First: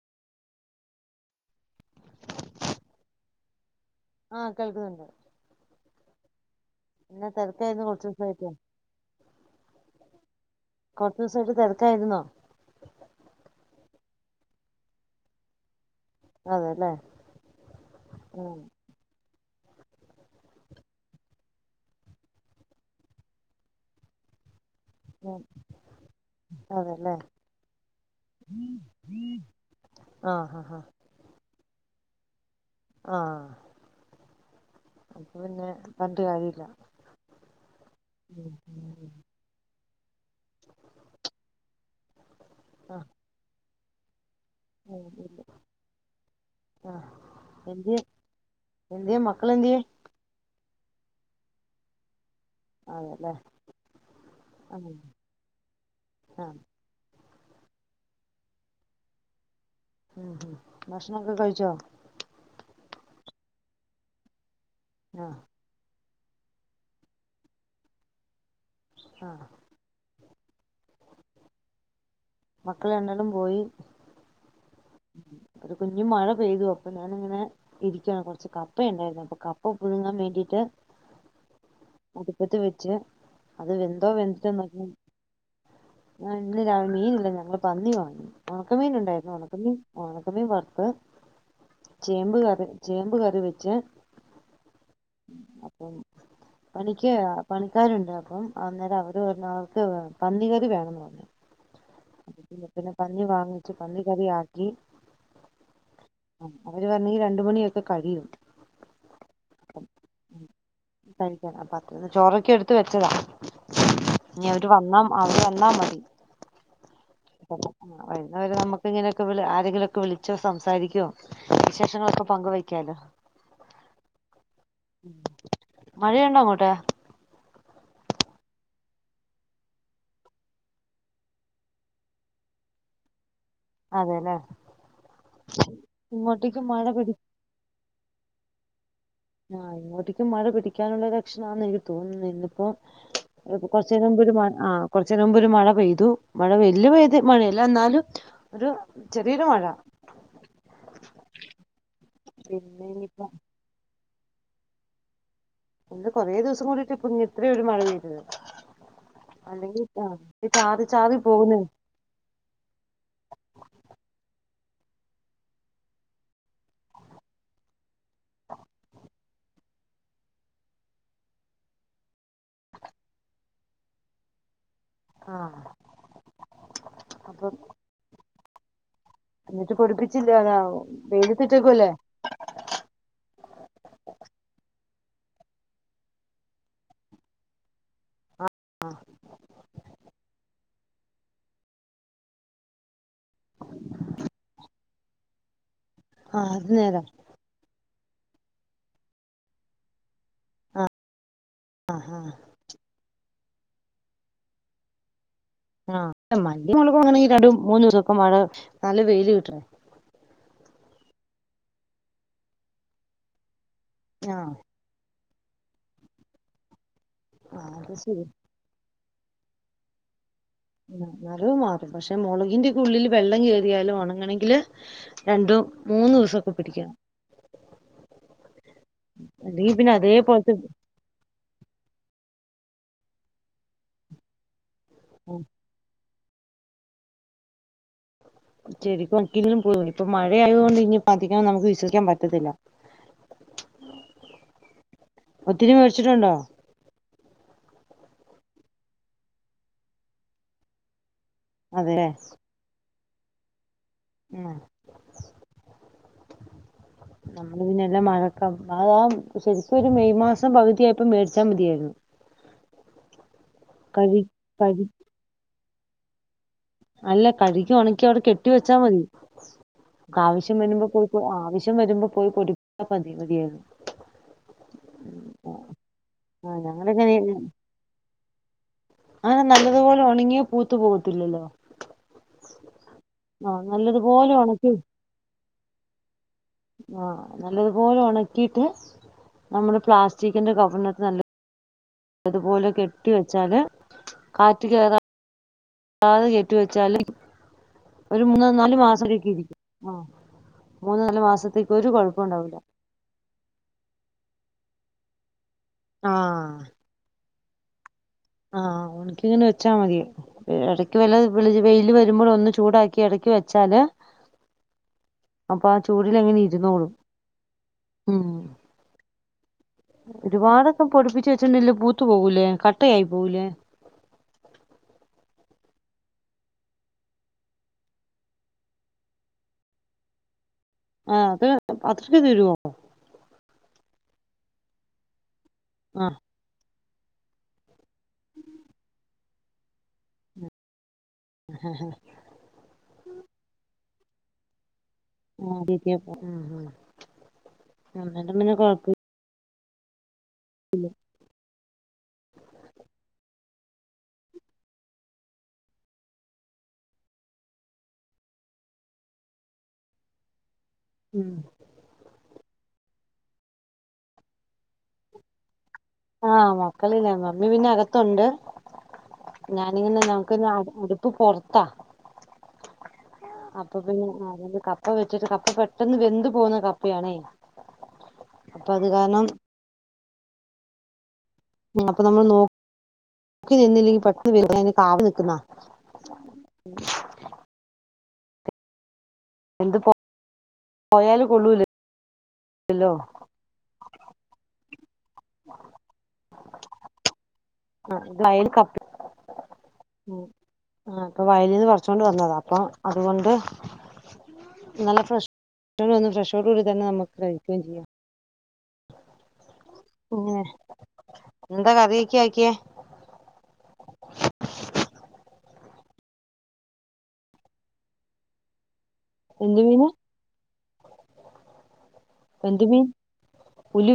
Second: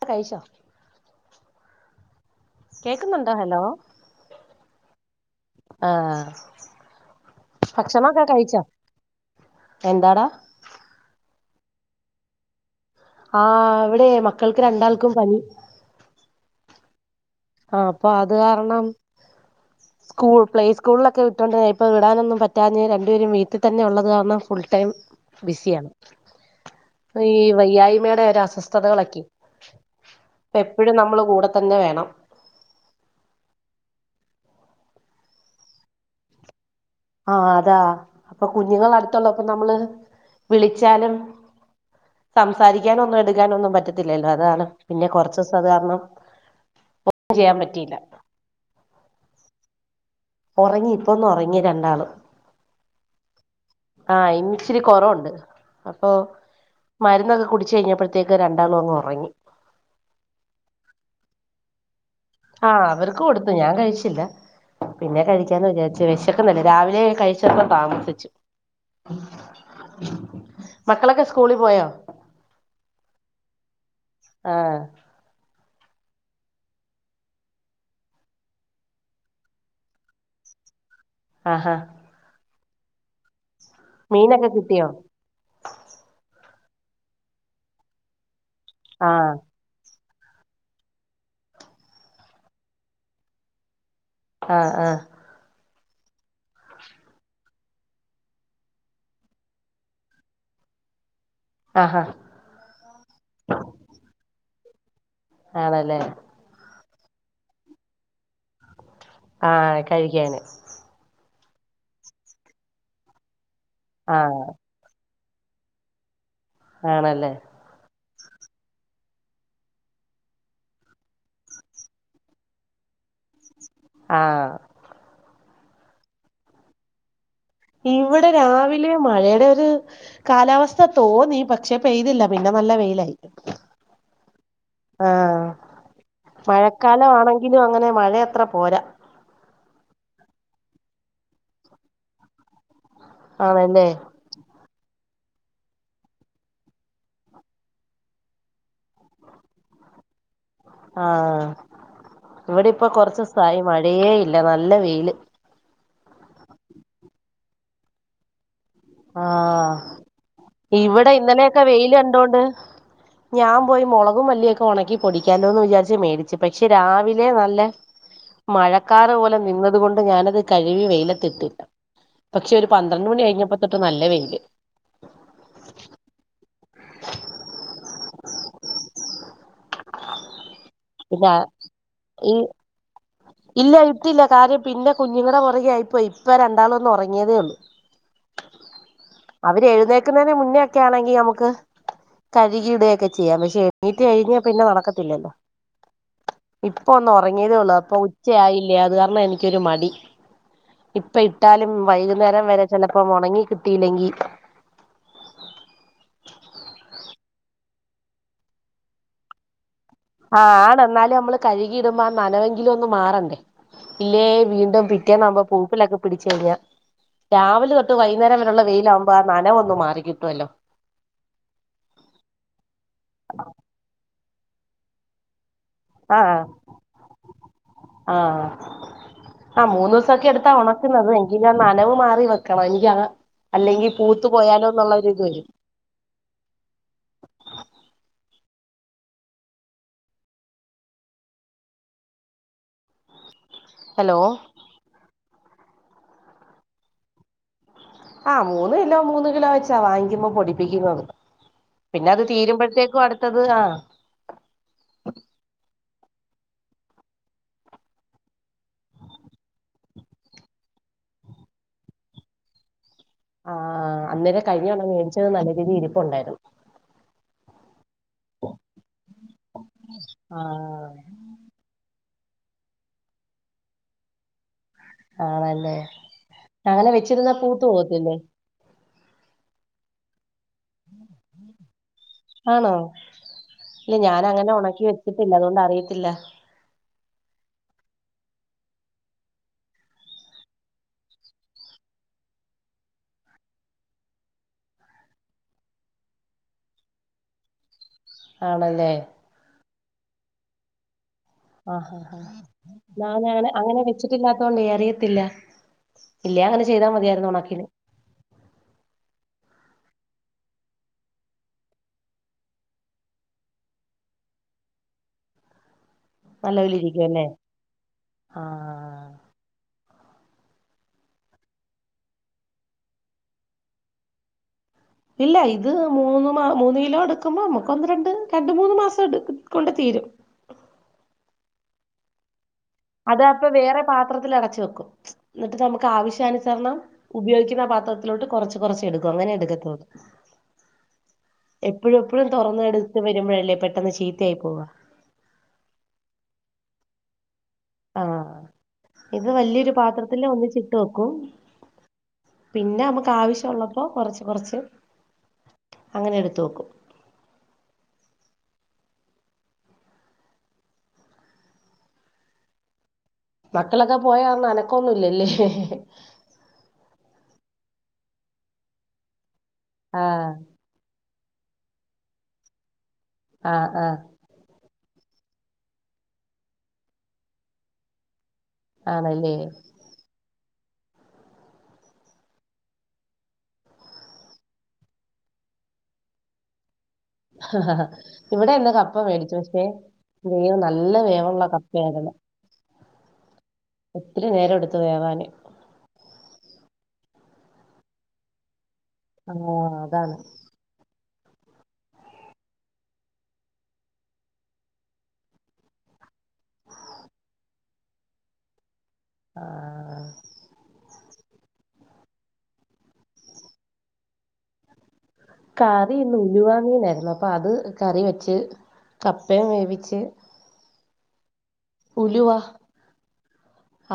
ആ കൈച്ചോ കേക്കുന്നുണ്ടോ ഹലോ ആ കേൾക്കുന്നുണ്ട് ആ എന്നാ തിരക്കായിരുന്നു കുറച്ച് ഭക്ഷണംൊക്കെ ദിവസായിട്ട് കഴിച്ച എന്താണ് ട്ട് തിരക്കായിരുന്നോ ആ ഇവിടെ മക്കൾക്ക് രണ്ടാൾക്കും പനി അതെല്ലേ ആ അപ്പൊ അത് ഉം കാരണം സ്കൂൾ പ്ലേ സ്കൂളിലൊക്കെ വിട്ടോണ്ട് ഇപ്പൾ വിടാനന്നും പറ്റാഞ്ഞ രണ്ടുപേരും വീട്ടിൽ തന്നെള്ള കാണ്ണം ഫു ടൈം ഉം ബിസിയാണ് അതെല്ലേ ഈ വയ്യായ്മയുടെ ഒ അസ്വസ്ഥതകളൊകെ ആഹ് അപ്പ ആഹ് എപ്പോഴും നമ്മൾ കൂടെ തന്നെ വേണം ആ അപ്പൊ പിന്നെ പറഞ്ഞിട്ട് കാര്യമില്ല ആ അതാ അപ്പൊ ഉം കുഞ്ഞുങ്ങൾ ഉം അടുത്തുള്ളൂ ഇപ്പൊ നമ്മള് വിളിച്ചാലും ആഹ് സംസാരിക്കാനൊന്നും എടുക്കാന ഒന്നും പറ്റത്തി അതാണ് ഉം പിന്നെ ഉം കൊറച്ച് ദിവസം സ കാരണം ആഹ് ഒന്നും ചെയ്യാൻ പറ്റിയില്ല മകളെന്തെ ഉറങ്ങി ഇപ്പൊന്ന് ഉറങ്ങി രണ്ടാള് അതെല്ലേ ആ ഇനി ഇച്ചിരി ആഹ് കുറവുണ്ട് അപ്പൊ ആഹ് മരുന്നൊക്കെ കുടച്ച് കഴിഞ്ഞപ്പോഴത്തേക്ക് രണ്ടാളും അങ് ഉറങ്ങി ഉം ഹ ഭക്ഷണംക്കെ കഴിച്ചോ ആഹ അവർക്ക് കൊടുത്തു ഞാൻ കഴിച്ചില്ല പിന്നെ ആഹ് കഴിക്കാന്ന് വിചാ വിശക്കല്ലേ രാവിലെ കഴിച്ചന്ന താമസിച്ചു ആഹ് മക്കളൊക്കെ സ്കൂളിൽ പോയാോ മക്കൾ എണ്ടാലും പോയി [inaudible] ഒരു കുഞ്ു മഴ പെയ്തു അപ്പൊ ഞാനിങ്ങനെ ഇരിക്കയാണ് കുറച്ച് കപ്പയ ഉണ്ടായിരുന്നു അപ്പൊ കപ്പ പുൊതുങ്ങാൻ വേണ്ടിയിട്ട് ആഹാ അത് പത്ത വെച്ചു അത് വെന്തോ മീനൊക്കെ കിട്ടിയോ വെന്തിട്ടക്ക ഇന്ന ര മീനില്ല ഞങ്ങള്ൾ പന്നി വാങ്ങി ഉണക്കക്ക് മീൻ ഉണ്ടായിരുന്നു ആഹ് ഉ വണക്കമേ പത്ത് ചേമ്പ് കറി ചേമ്പ് കറി വെച്ച ആഹ് ആഹ് [inaudible] പണിക്ക് പണിക്കാരുണ്ട് അപ്പം അന്നേരം അവര് പറഞ്ഞവർക്ക് പന്നി കറി വേണംന്ന് പറഞ്ഞു ആഹാ അപ്പം പിന്നെ പന്നി വാങ്ങിച്ചു പന്നി കറി ആക്കി ആണല്ലേ അവര് വരണേ രണ്ട് മണിയൊക്കെ കഴിയും ആഹ് കഴിക്കാന് അപ്പത്തേക്ക് ചോറൊക്കെ എടുത്ത് വെച്ചതാ ആഹ് ഇനി അവര് വന്നാ അവര് വന്നാ മതി ആണല്ലേ അപ്പം, ആ, വരുന്നവരെ നമുക്ക് ഇങ്ങനെ ആരെങ്കിലുംക്കെ വിളിച്ചോ സംസാരിക്കുവോ വിശേഷങ്ങളൊക്കെ പങ്ക് വയ്ക്കാലോ ആഹ് മഴയുണ്ടോ അങ്ങോട്ട്‌ ഇവിടെ രാവിലെ മഴയുടെ ഒരു കാലാവസ്ഥ തോന്നി പക്ഷെ പെയ്തില്ല പിന്നെ നല്ല വെയിലായി അതെല്ലേ ആഹ് ഇങ്ങോട്ടേക്ക് മഴ മഴക്കാലം പിടി ആണെങ്കിലും അങ്ങനെ മഴയത്ര പോരാ ആഹ് ഇങ്ങോട്ടേക്ക് മഴ പിടിക്കാനുള്ള ലക്ഷണംന്ന് എനിക്ക് തോന്നുന്ന ഇന്നിപ്പോ ആണല്ലേ കൊറച്ച് കഴിയമ്പം ആഹ് കുറച്ചു നേരം മുമ്പ് ഒരു മഴ പെയ്തു മഴ ബല്യ പെയ്ത് മഴല്ല എന്നാലും ഒരു ചെറിയൊരു മഴ ആഹ് ഇവിടെ പിന്നെ ഇപ്പൊ ഇനിയിപ്പോ കുറച്ചസായി മഴേ ല്ല നല്ല വെയില് ഇത് കൊറെ ദിവസം കൂടിട്ട് ഇപ്പം ഇത്ര ഒരു മഴ പെയ്തത് ആഹ് അല്ലെങ്കിൽ ആ ഇത് ചാറി ഇവിടെ ചാറി പോകുന്നു ഇന്നലെയൊക്കെ വെയില് കണ്ടോണ്ട് ഞാൻ പോയി മുളകും മല്ലിയ ഉണക്കി പൊടിക്കാലോന്ന് വിചാരിച്ച് മേടിച്ചു പക്ഷെ രാവിലെ നല്ല മഴക്കാറ് നിന്നത് കൊണ്ട് ഞാനത് കഴുകി വെയിലത്തിട്ടില്ല പക്ഷെ ഒരു പന്ത്രണ്ട് മണി കഴിഞ്ഞപ്പോ ത്തൊട്ട് നല്ല വെയില് അപ്പം എന്നിട്ട് പൊടിപ്പിച്ചില്ല അതാവോ പിന്നെ ഈ ഇല്ല ഇട്ടില്ല കാര്യം പിന്നെ കുഞ്ഞുങ്ങളുടെ പുറകെ ആയിപ്പോയി ഇപ്പ രണ്ടാളും ഒന്ന് ഉറങ്ങിയതേ ഉള്ളൂ അവര് എഴുന്നേക്കുന്നതിന് മുന്നേ ഒക്കെ ആണെങ്കി നമുക്ക് കഴുകി ഇടുകയൊക്കെ ചെയ്യാം പക്ഷെ എണീറ്റ് കഴിഞ്ഞാൽ പിന്നെ നടക്കത്തില്ലല്ലോ ആ അത് ഇപ്പൊ നേരാ ഒന്ന് ഉറങ്ങിയതേ ഉള്ളൂ അപ്പൊ ഉച്ചയായില്ലേ അത് കാരണം എനിക്കൊരു മടി ആ ഇപ്പം ഇട്ടാലും ആ വൈകുന്നേരം വരെ ചിലപ്പോ ഉണങ്ങി കിട്ടിയില്ലെങ്കി ആ ആ മല്ലിയും മുളകും അങ്ങനെ രണ്ട് മൂന്ന് ദിവസൊക്കെ മഴ നല്ല വെയില് കിട്ടണ ആഹ് എന്നാലും നമ്മള് കഴുകിയിടുമ്പോ ആ നനവെങ്കിലും ഒന്നും മാറണ്ടേ ഇല്ലേ ആ വീണ്ടും പിറ്റേനാവുമ്പം പൂപ്പലൊക്കെ പിടിച്ച് കഴിഞ്ഞ ആ രാവിലെ അത് തൊട്ട് ശരി വൈകുന്നേരം വരെയുള്ള വെയിലാവുമ്പോ ആ നനവ് ഒന്നും മാറി കിട്ടുവല്ലോ മരവ് മാറും പക്ഷെ മുളകിന്റെ ഉള്ളില് വെള്ളം കയറിയാലും ഉണങ്ങണെ ങ്കില് രണ്ടും മൂന്നും ദിവസൊക്കെ പിടിക്കണം ആഹ് ആഹ് അല്ലെങ്കി മൂന്ന് പിന്നെ ദിവസൊക്കെ എടുത്താ അതേപോലത്തെ ഉണക്കുന്നത് എങ്കിലും ആ നനവ് മാറി വെ ക്കണം എനിക്ക് അതാ അല്ലെങ്കി പൂത്തു പോയാലോന്നുള്ള ഒരു പേടി ശരിക്കും ഒരിക്കലും ഇപ്പൊ മഴ ആയതുകൊണ്ട് ഇനി നമുക്ക് വിശ്വിക്കാൻ പറ്റത്തില്ല ഹലോ ഒത്തിരി മേടിച്ച്ട്ടുണ്ടോ ആഹ് മൂന്ന് കിലോ മൂന്ന് കിലോ വെച്ചാ വാങ്ങിക്കുമ്പോ പൊടിപ്പിക്കുന്നത് അതെ പിന്നെ അത് തീരുമ്പോഴത്തേക്കും അടുത്തത് ആഹ് ഉം [inaudible] നമ്മള് പിന്നെ എല്ലാം മഴക്കാ അതാ ശരിക്കും ഒരു മെയ് മാസം പകുതിയപ്പോ മേടിച്ചാൽ മതിയായിരുന്നു. [inaudible] ആഹ് കഴി അന്നേരം കഴിഞ്ഞ കഴി കൊല്ലം മേടിച്ചത് നല്ല രീതിയില് ഇരിപ്പ ഉണ്ടായിരുന്നു. അല്ല കഴിക്കുവാണ്. ടെ കെട്ടി വെച്ചാൽ മതി, ആ ആവശ്യം വരുമ്പോ ആവശ്യം വരുമ്പോ പോയി [unintelligible] മതിയായിരുന്നു. ആണല്ലേ ആ അങ്ങനെ ഞങ്ങളങ്ങനെ വെച്ചിരുന്നാ പൂത്ത് പോവത്തില്ലേ അങ്ങനെ നല്ലതുപോലെ ഉണങ്ങിയ പൂത്തു പോകത്തില്ലല്ലോ ആണോ, ആഹ് ഇല്ല ഞാൻ നല്ലതുപോലെ അങ്ങനെ ഉണക്കി വെച്ചിട്ടില്ല അതുകൊണ്ട് അറിയത്തില്ല. ആഹ നല്ലതുപോലെ ഉണക്കിയിട്ട് നമ്മള് പ്ലാസ്റ്റിക്കിന്റെ കവറിനട്ട് നല്ല അതുപോലെ കെട്ടിവെച്ചാല് കാറ്റ് കയറാ തെ കെട്ടി വെച്ചാല് ഒരു മൂന്നോ നാല് ആണല്ലേ മാസമൊക്കെ ഇരിക്കും. ആഹ മൂന്ന് നാല് മാസത്തേക്ക് ആ ഒരു ആാ ആാ കുഴപ്പം ഉണ്ടാവില്ല ഞാന അങ്ങനെ അങ്ങനെ വെച്ചിട്ടില്ലാത്തോണ്ട് അറിയത്തില്ല ഇല്ല അങ്ങനെ ചെയ്താ മതിയായിരുന്നു ഉണക്കിന് ആഹ ഉനക്കിങ്ങനെ വെച്ചാ മതി, ഇടയ്ക്ക് വല്ല വെയില് വരുമ്പോൾ ഒന്ന് ചൂടാക്കി ഇടക്ക് വെച്ചാല് [inaudible] അപ്പൊ ആ ചൂടില എങ്ങനെ നല്ലപോലെ ഇരുന്നോളും ഇരിക്കും അല്ലേ ഉം ആഹ് ഒരുപാടൊക്കെ പൊടിപ്പിച്ച് വെച്ചിണ്ടങ്കിൽ പൂത്തു പോകൂലേ കട്ടയായി പോകൂലേ [inaudible] ഇല്ല ഇത് മൂന്ന് മൂന്ന് കിലോ എടുക്കുമ്പോ നമ്മുക്ക് ഒന്ന് രണ്ട് രണ്ട് മൂന്ന് മാസം എടു കൊണ്ട് തീരും. [inaudible] ആഹ അത് അത്രൊക്കെ തീരുമോ അത് അപ്പൊ വേറെ പാത്രത്തിൽ അടച്ച വെക്കും എന്നിട്ട് നമുക്ക് ആ ആവശ്യാനുസരണം ഉപയോഗിക്കുന്ന പാത്രത്തിലോട്ട് കൊറച്ച് കൊറച്ച് എടുക്കും അങ്ങനെ എടുക്കത്തോള്ളൂ. എപ്പോഴും എപ്പോഴും തുറന്ന് എടുത്ത് വരുമ്പോഴല്ലേ പെട്ടന്ന് ചീത്തയായി പോവാ ചീത്തയായിപ്പോവും ഉം ഉം അന്നേരം ആഹ് പിന്നെ കൊഴപ്പ ഇത് വലിയൊരു പാത്രത്തില് ഒന്നിച്ചിട്ട് വെക്കും പിന്നെ നമുക്ക് ആവശ്യ ഉള്ളപ്പോ കൊറച്ച് കൊറച്ച് അങ്ങനെ എടുത്തുവെക്കും ഉം മക്കളൊക്കെ പോയ അനക്കൊന്നുംല്ലല്ലേ ആഹ് മക്കളില്ല, മമ്മി പിന്നെ അകത്തുണ്ട്. ഞാനിങ്ങനെ ആഹ് ഞങ്ങക്ക് അടുപ്പ് പൊറത്താ ആഹ് അപ്പൊ ആഹ് പിന്നെ അ കപ്പ വെച്ചിട്ട് കപ്പ പെട്ടെന്ന് വെന്ത് പോവുന്ന കപ്പയാണേ അപ്പൊ അത് കാരണം ആണല്ലേ അപ്പൊ നമ്മൾ നോ ക്കി നിന്നില്ലെങ്കി പെട്ടന്ന് വേവും അതിന് കാത്തു നിക്കുന്ന ആ ഇവിടെ എന്നാ കപ്പ മേടിക്ക പക്ഷെ വെന്ത് വേവ് നല്ല വേവുള്ള കപ്പയായിരുന്നു. ഹലോ ഒത്തിരി നേരം എടുത്തു വേവാന് ആ വയൽ കപ്പ ആഓ അതാണ് ഇപ്പൊ വയലീന്ന് പറിച്ചൊണ്ട് വന്നത അപ്പൊ അതുകൊണ്ട് നല്ല ഫ്രഷ് ഫ്രഷോട് കൂടി തന്നെ നമുക്ക് കഴിക്കുകയും ചെയ്യാം ഉം എന്താ കറിയൊക്ക ആക്കിയെ കറിന്ന് ഉലുവ മീനായിരുന്നു അപ്പൊ അത് കറി വെച്ച് കപ്പയും എന്ത് മീന് വേവിച്ച് ഉലുവ എന്ത് മീൻ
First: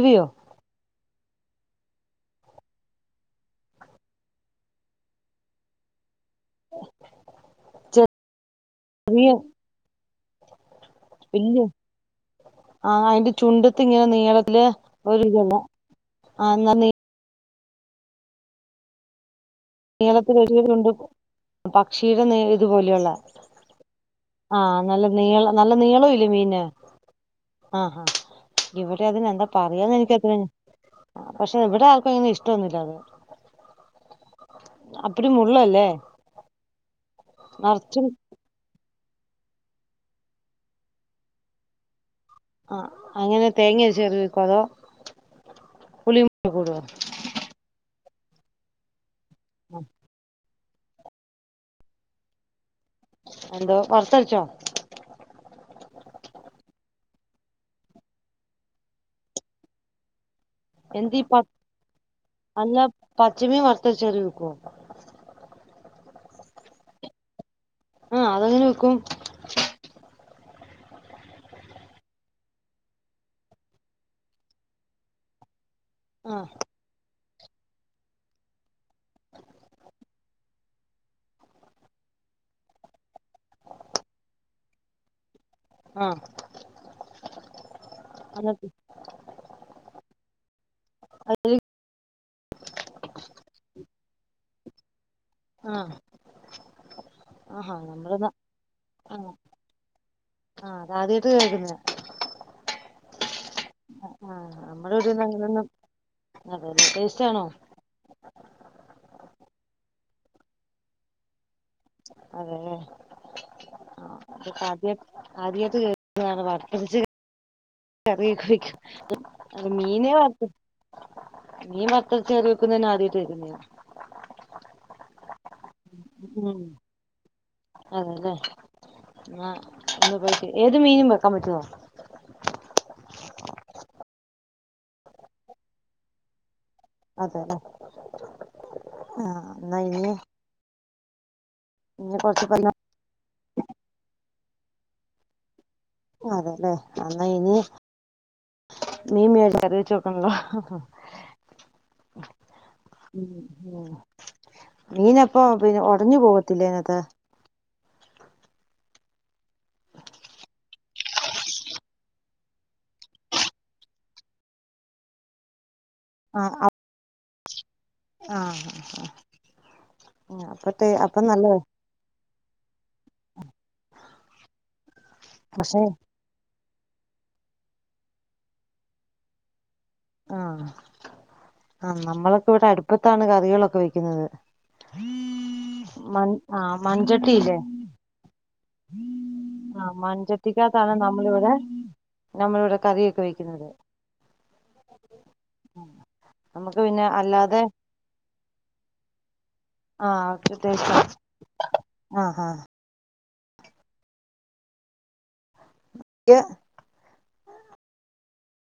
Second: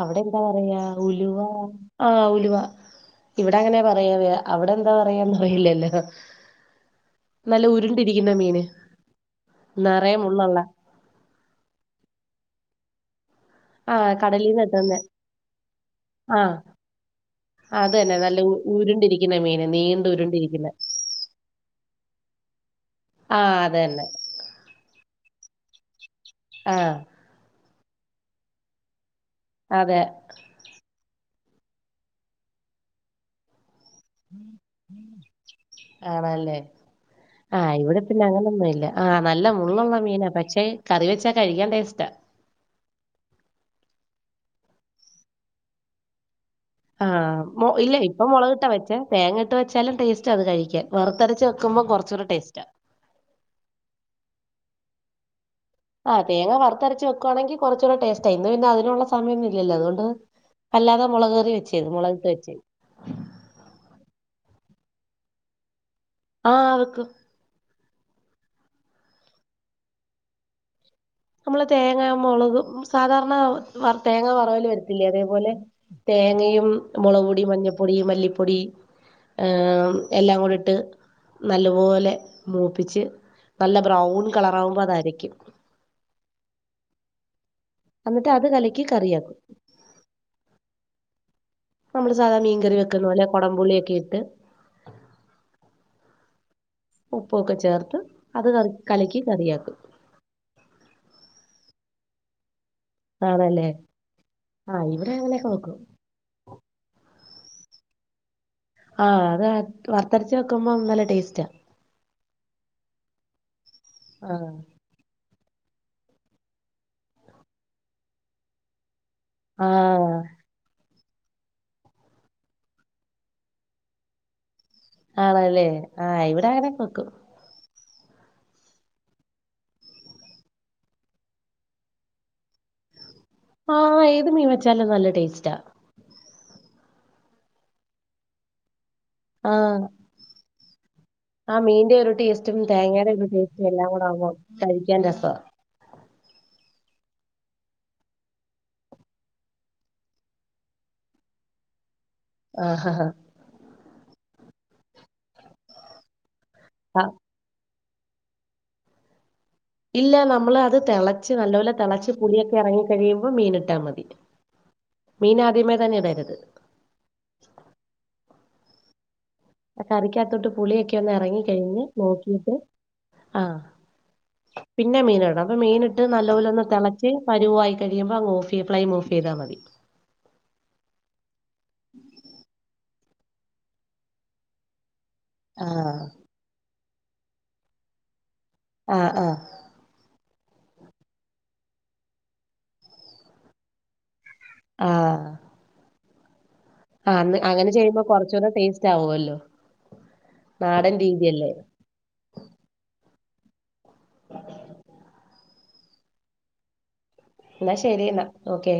അവിടെ എന്താ പറയാ ഉലുവ ആഹ് ഉലുവ ഇവിടെ അങ്ങനെ പറയാവ അവിടെ എന്താ പറയാന്ന് അറിയില്ലല്ലോ നല്ല ഉരുണ്ടിരിക്കുന്ന മീന് ചെറിയ നറയെ മുള്ളൊള്ള [unintelligible] ആ അയിന്റെ ചുണ്ടത്ത് ഇങ്ങനെ ആഹ് കടലീന്ന് നീളത്തില് കിട്ടുന്നെ [unintelligible] ആ ആഹ് എന്നാ നീ അത് തന്നെ നല്ല ഉരുണ്ടിരിക്കുന്ന മീൻ കേരളത്തിലൊരുവിധം ഉണ്ട് പക്ഷെ തീരെ നേരിയത് പോലെയുള്ള ആഹ് അത് തന്നെ ആ നല്ല നീളം നല്ല നീളം ഇ മീനെ ആഹ് ആ ഹാ ആ അതിനെന്താ അതെ പറയാന്ന് എനിക്ക അത്ര [unintelligible] പക്ഷെ എവിടെ ആർക്കും അങ്ങനെ ഇഷ്ടൊന്നില്ല അത് അപ്പടി മുള്ളല്ലേ ആണല്ലേ ആഹ് ഇവിടെ നറച്ചും പിന്നെ അങ്ങനൊ ഒന്നും ഇല്ല. ആഹ് നല്ല മള്ളുള്ള മീനാ പക്ഷെ കറി വെച്ചാ കഴിക്കാൻ ടേസ്റ്റാ അങ്ങനെ തേങ്ങേ [unintelligible] പുളിയും കൂടെ കൂടോ ആഹ് മൊ ഇല്ല ഇപ്പൊ മുളക്ട്ടാ വെച്ചേ തേങ്ങ ഇട്ട് വെച്ചാലും ടേസ്റ്റ് അത് കഴി വറുത്തെരച്ച് വെക്കുമ്പോ കുറച്ചൂടെ ടേസ്റ്റാ എന്തോ വർത്തര്ച്ചോ? ആഹ് തേങ്ങ വറുത്തരച്ച് വെക്കുവാണെങ്കി കുറച്ചൂട ടേസ്റ്റാ ഇന്ന് പിന്ന അതിനുള്ള സമയൊന്നും ഇല്ലല്ലൊ അതുകൊണ്ട് അല്ലാതെ എന്ത് ഈ മുളക് പ കറി വെച്ചത് മുളകിട്ട് വെച്ചെ അല്ല പച്ചമീൻ വറുത്തരച്ച് കറി വെക്കോ ആ അവക്കും ആഹ് അതങ്ങനെ വെക്കും നമ്മള് തേങ്ങ മുളക് സാധാരണ തേങ്ങ വറവൽ വരത്തില്ലേ അതേപോലെ ആഹ് തേങ്ങയും മുളക്പൊടി മഞ്ഞപ്പൊടി മല്ലിപ്പൊടി ഏ എല്ലാം കൂടി ഇട്ട് നല്ലപോലെ മൂപ്പിച്ച് നല്ല ബ്രൗൺ കളറാകുമ്പോ അതരക്കും ആ എന്നിട്ട് അത് കലക്ക് കറിയാക്കും നമ്മള് സാധ മീൻകറി വെക്കുന്ന പോലെ കുടംപുള്ളിയൊക്കെ ഇട്ട് ആ ഉപ്പൊക്കെ ചേർത്ത് അത് കറി കലക്കി ആഹ് കറിയാക്കും ആഹ് അതാദ്യയിട്ട് കേക്കുന്നയ ആണല്ലേ ആ ആഹ് ഇവിടെ നമ്മടിവിടെന്ന് അങ്ങനെയൊക്കെ അങ്ങനൊന്നും വെക്കും [unintelligible] ച്ചാണോ? ആഹ് അത് വറത്തരച്ച വെക്കുമ്പോ നല്ല ടേസ്റ്റാ അതേല്ലെ ആ ആഹ് [unintelligible] ആദ്യമായിട്ട് കേക്കുന്നതാണ് വറത്തരച്ച് കറിയൊക്കെ വെക്കുന്നെ മീന് ആഹ് വർത്ത് മീൻ വറുത്തിട്ട് കറി വെക്കുന്നത് ഞാനാദ്യമായിട്ട് കേക്കുന്നയ ആണല്ലേ ആഹ് ഇവിടെ ഉം അങ്ങനെക്കെ വെക്കും അതെല്ലേ ആ ഒന്ന് പോയിട്ട് ഏത് മീനും വെക്കാൻ പറ്റോ? ആ ഏത് മീൻ വെച്ചാലും നല്ല ടേസ്റ്റാ അതെല്ലെ ആ എന്ന ആഹ് ഇനി ആ മീന്റെ ഒരു ഇനി കൊറച്ച് ടേസ്റ്റും തേങ്ങയുടെ ഒരു ടേസ്റ്റും എല്ലാം കൂടെ ആകുമ്പോ കഴിക്കാൻ രസവാ അതെല്ലേ എന്നായിനി മീൻമേടിച്ച് കറിവെച്ച് വെക്കണില്ല ആഹ് മീനപ്പ്പോ പിന്നെ ഉടഞ്ഞു പോവ തലങ്ങത്ത ആ ഇല്ല നമ്മൾ അത് തിളച്ച് നല്ലപോലെ തിളച്ച് പുൊടിയൊക്കെ ഇറങ്ങി കഴിയുമ്പോൾ മീൻ ഇട്ടാ മതി മീൻ ആദ്യമേ തന്നെ ഇടരുത് ആഹ ആഹ ആഹ കറിക്കാത്തോട്ട് പുളിയൊക്കെ ഒന്ന് നല്ല ഇറങ്ങിിക്കഴിഞ്ഞ് നോക്കിട്ട് ആഹ പിന്നെ മീൻ ഇടണം അപ്പൊ പക്ഷെ മീൻ ഇട്ട് നല്ല പോോലെന്ന തിളച്ച് പരുവായിയി കഴിയുമ്പോ അങ് ഓഫ് ചെയ് പ്ലൈം ഓഫ് ചെയ്ാൽ മതി ആഹ ആ നമ്മളൊക്കെ ഇവിടെ അടുപ്പത്താണ് കറികളൊക്കെ വെക്കുന്നത് ആഹ് മ ആഹ മഞ്ച ജേ ആഹ് ആഹ് ആഹ മഞ്ചത്ത് കത്തിിക്കാത്താണ് നമ്മളിവിടെ നമ്മളിവിടെ കറൊക്കെ വെക്കുന്നത് ആഹ നമുക്ക് പിന്നെ ആ അല്ലാതെ അങ്ങനെ ചെയ്യുമ്പോ കൊറച്ചൂടെ ടേസ്റ്റ് ആവുമല്ലോ ആഹക്കെശ നാടൻ രീതിയല്ലേ ആഹ ആഹ ഉ ക്ക് എന്നാ ശെരി എന്നാ ഓക്കെ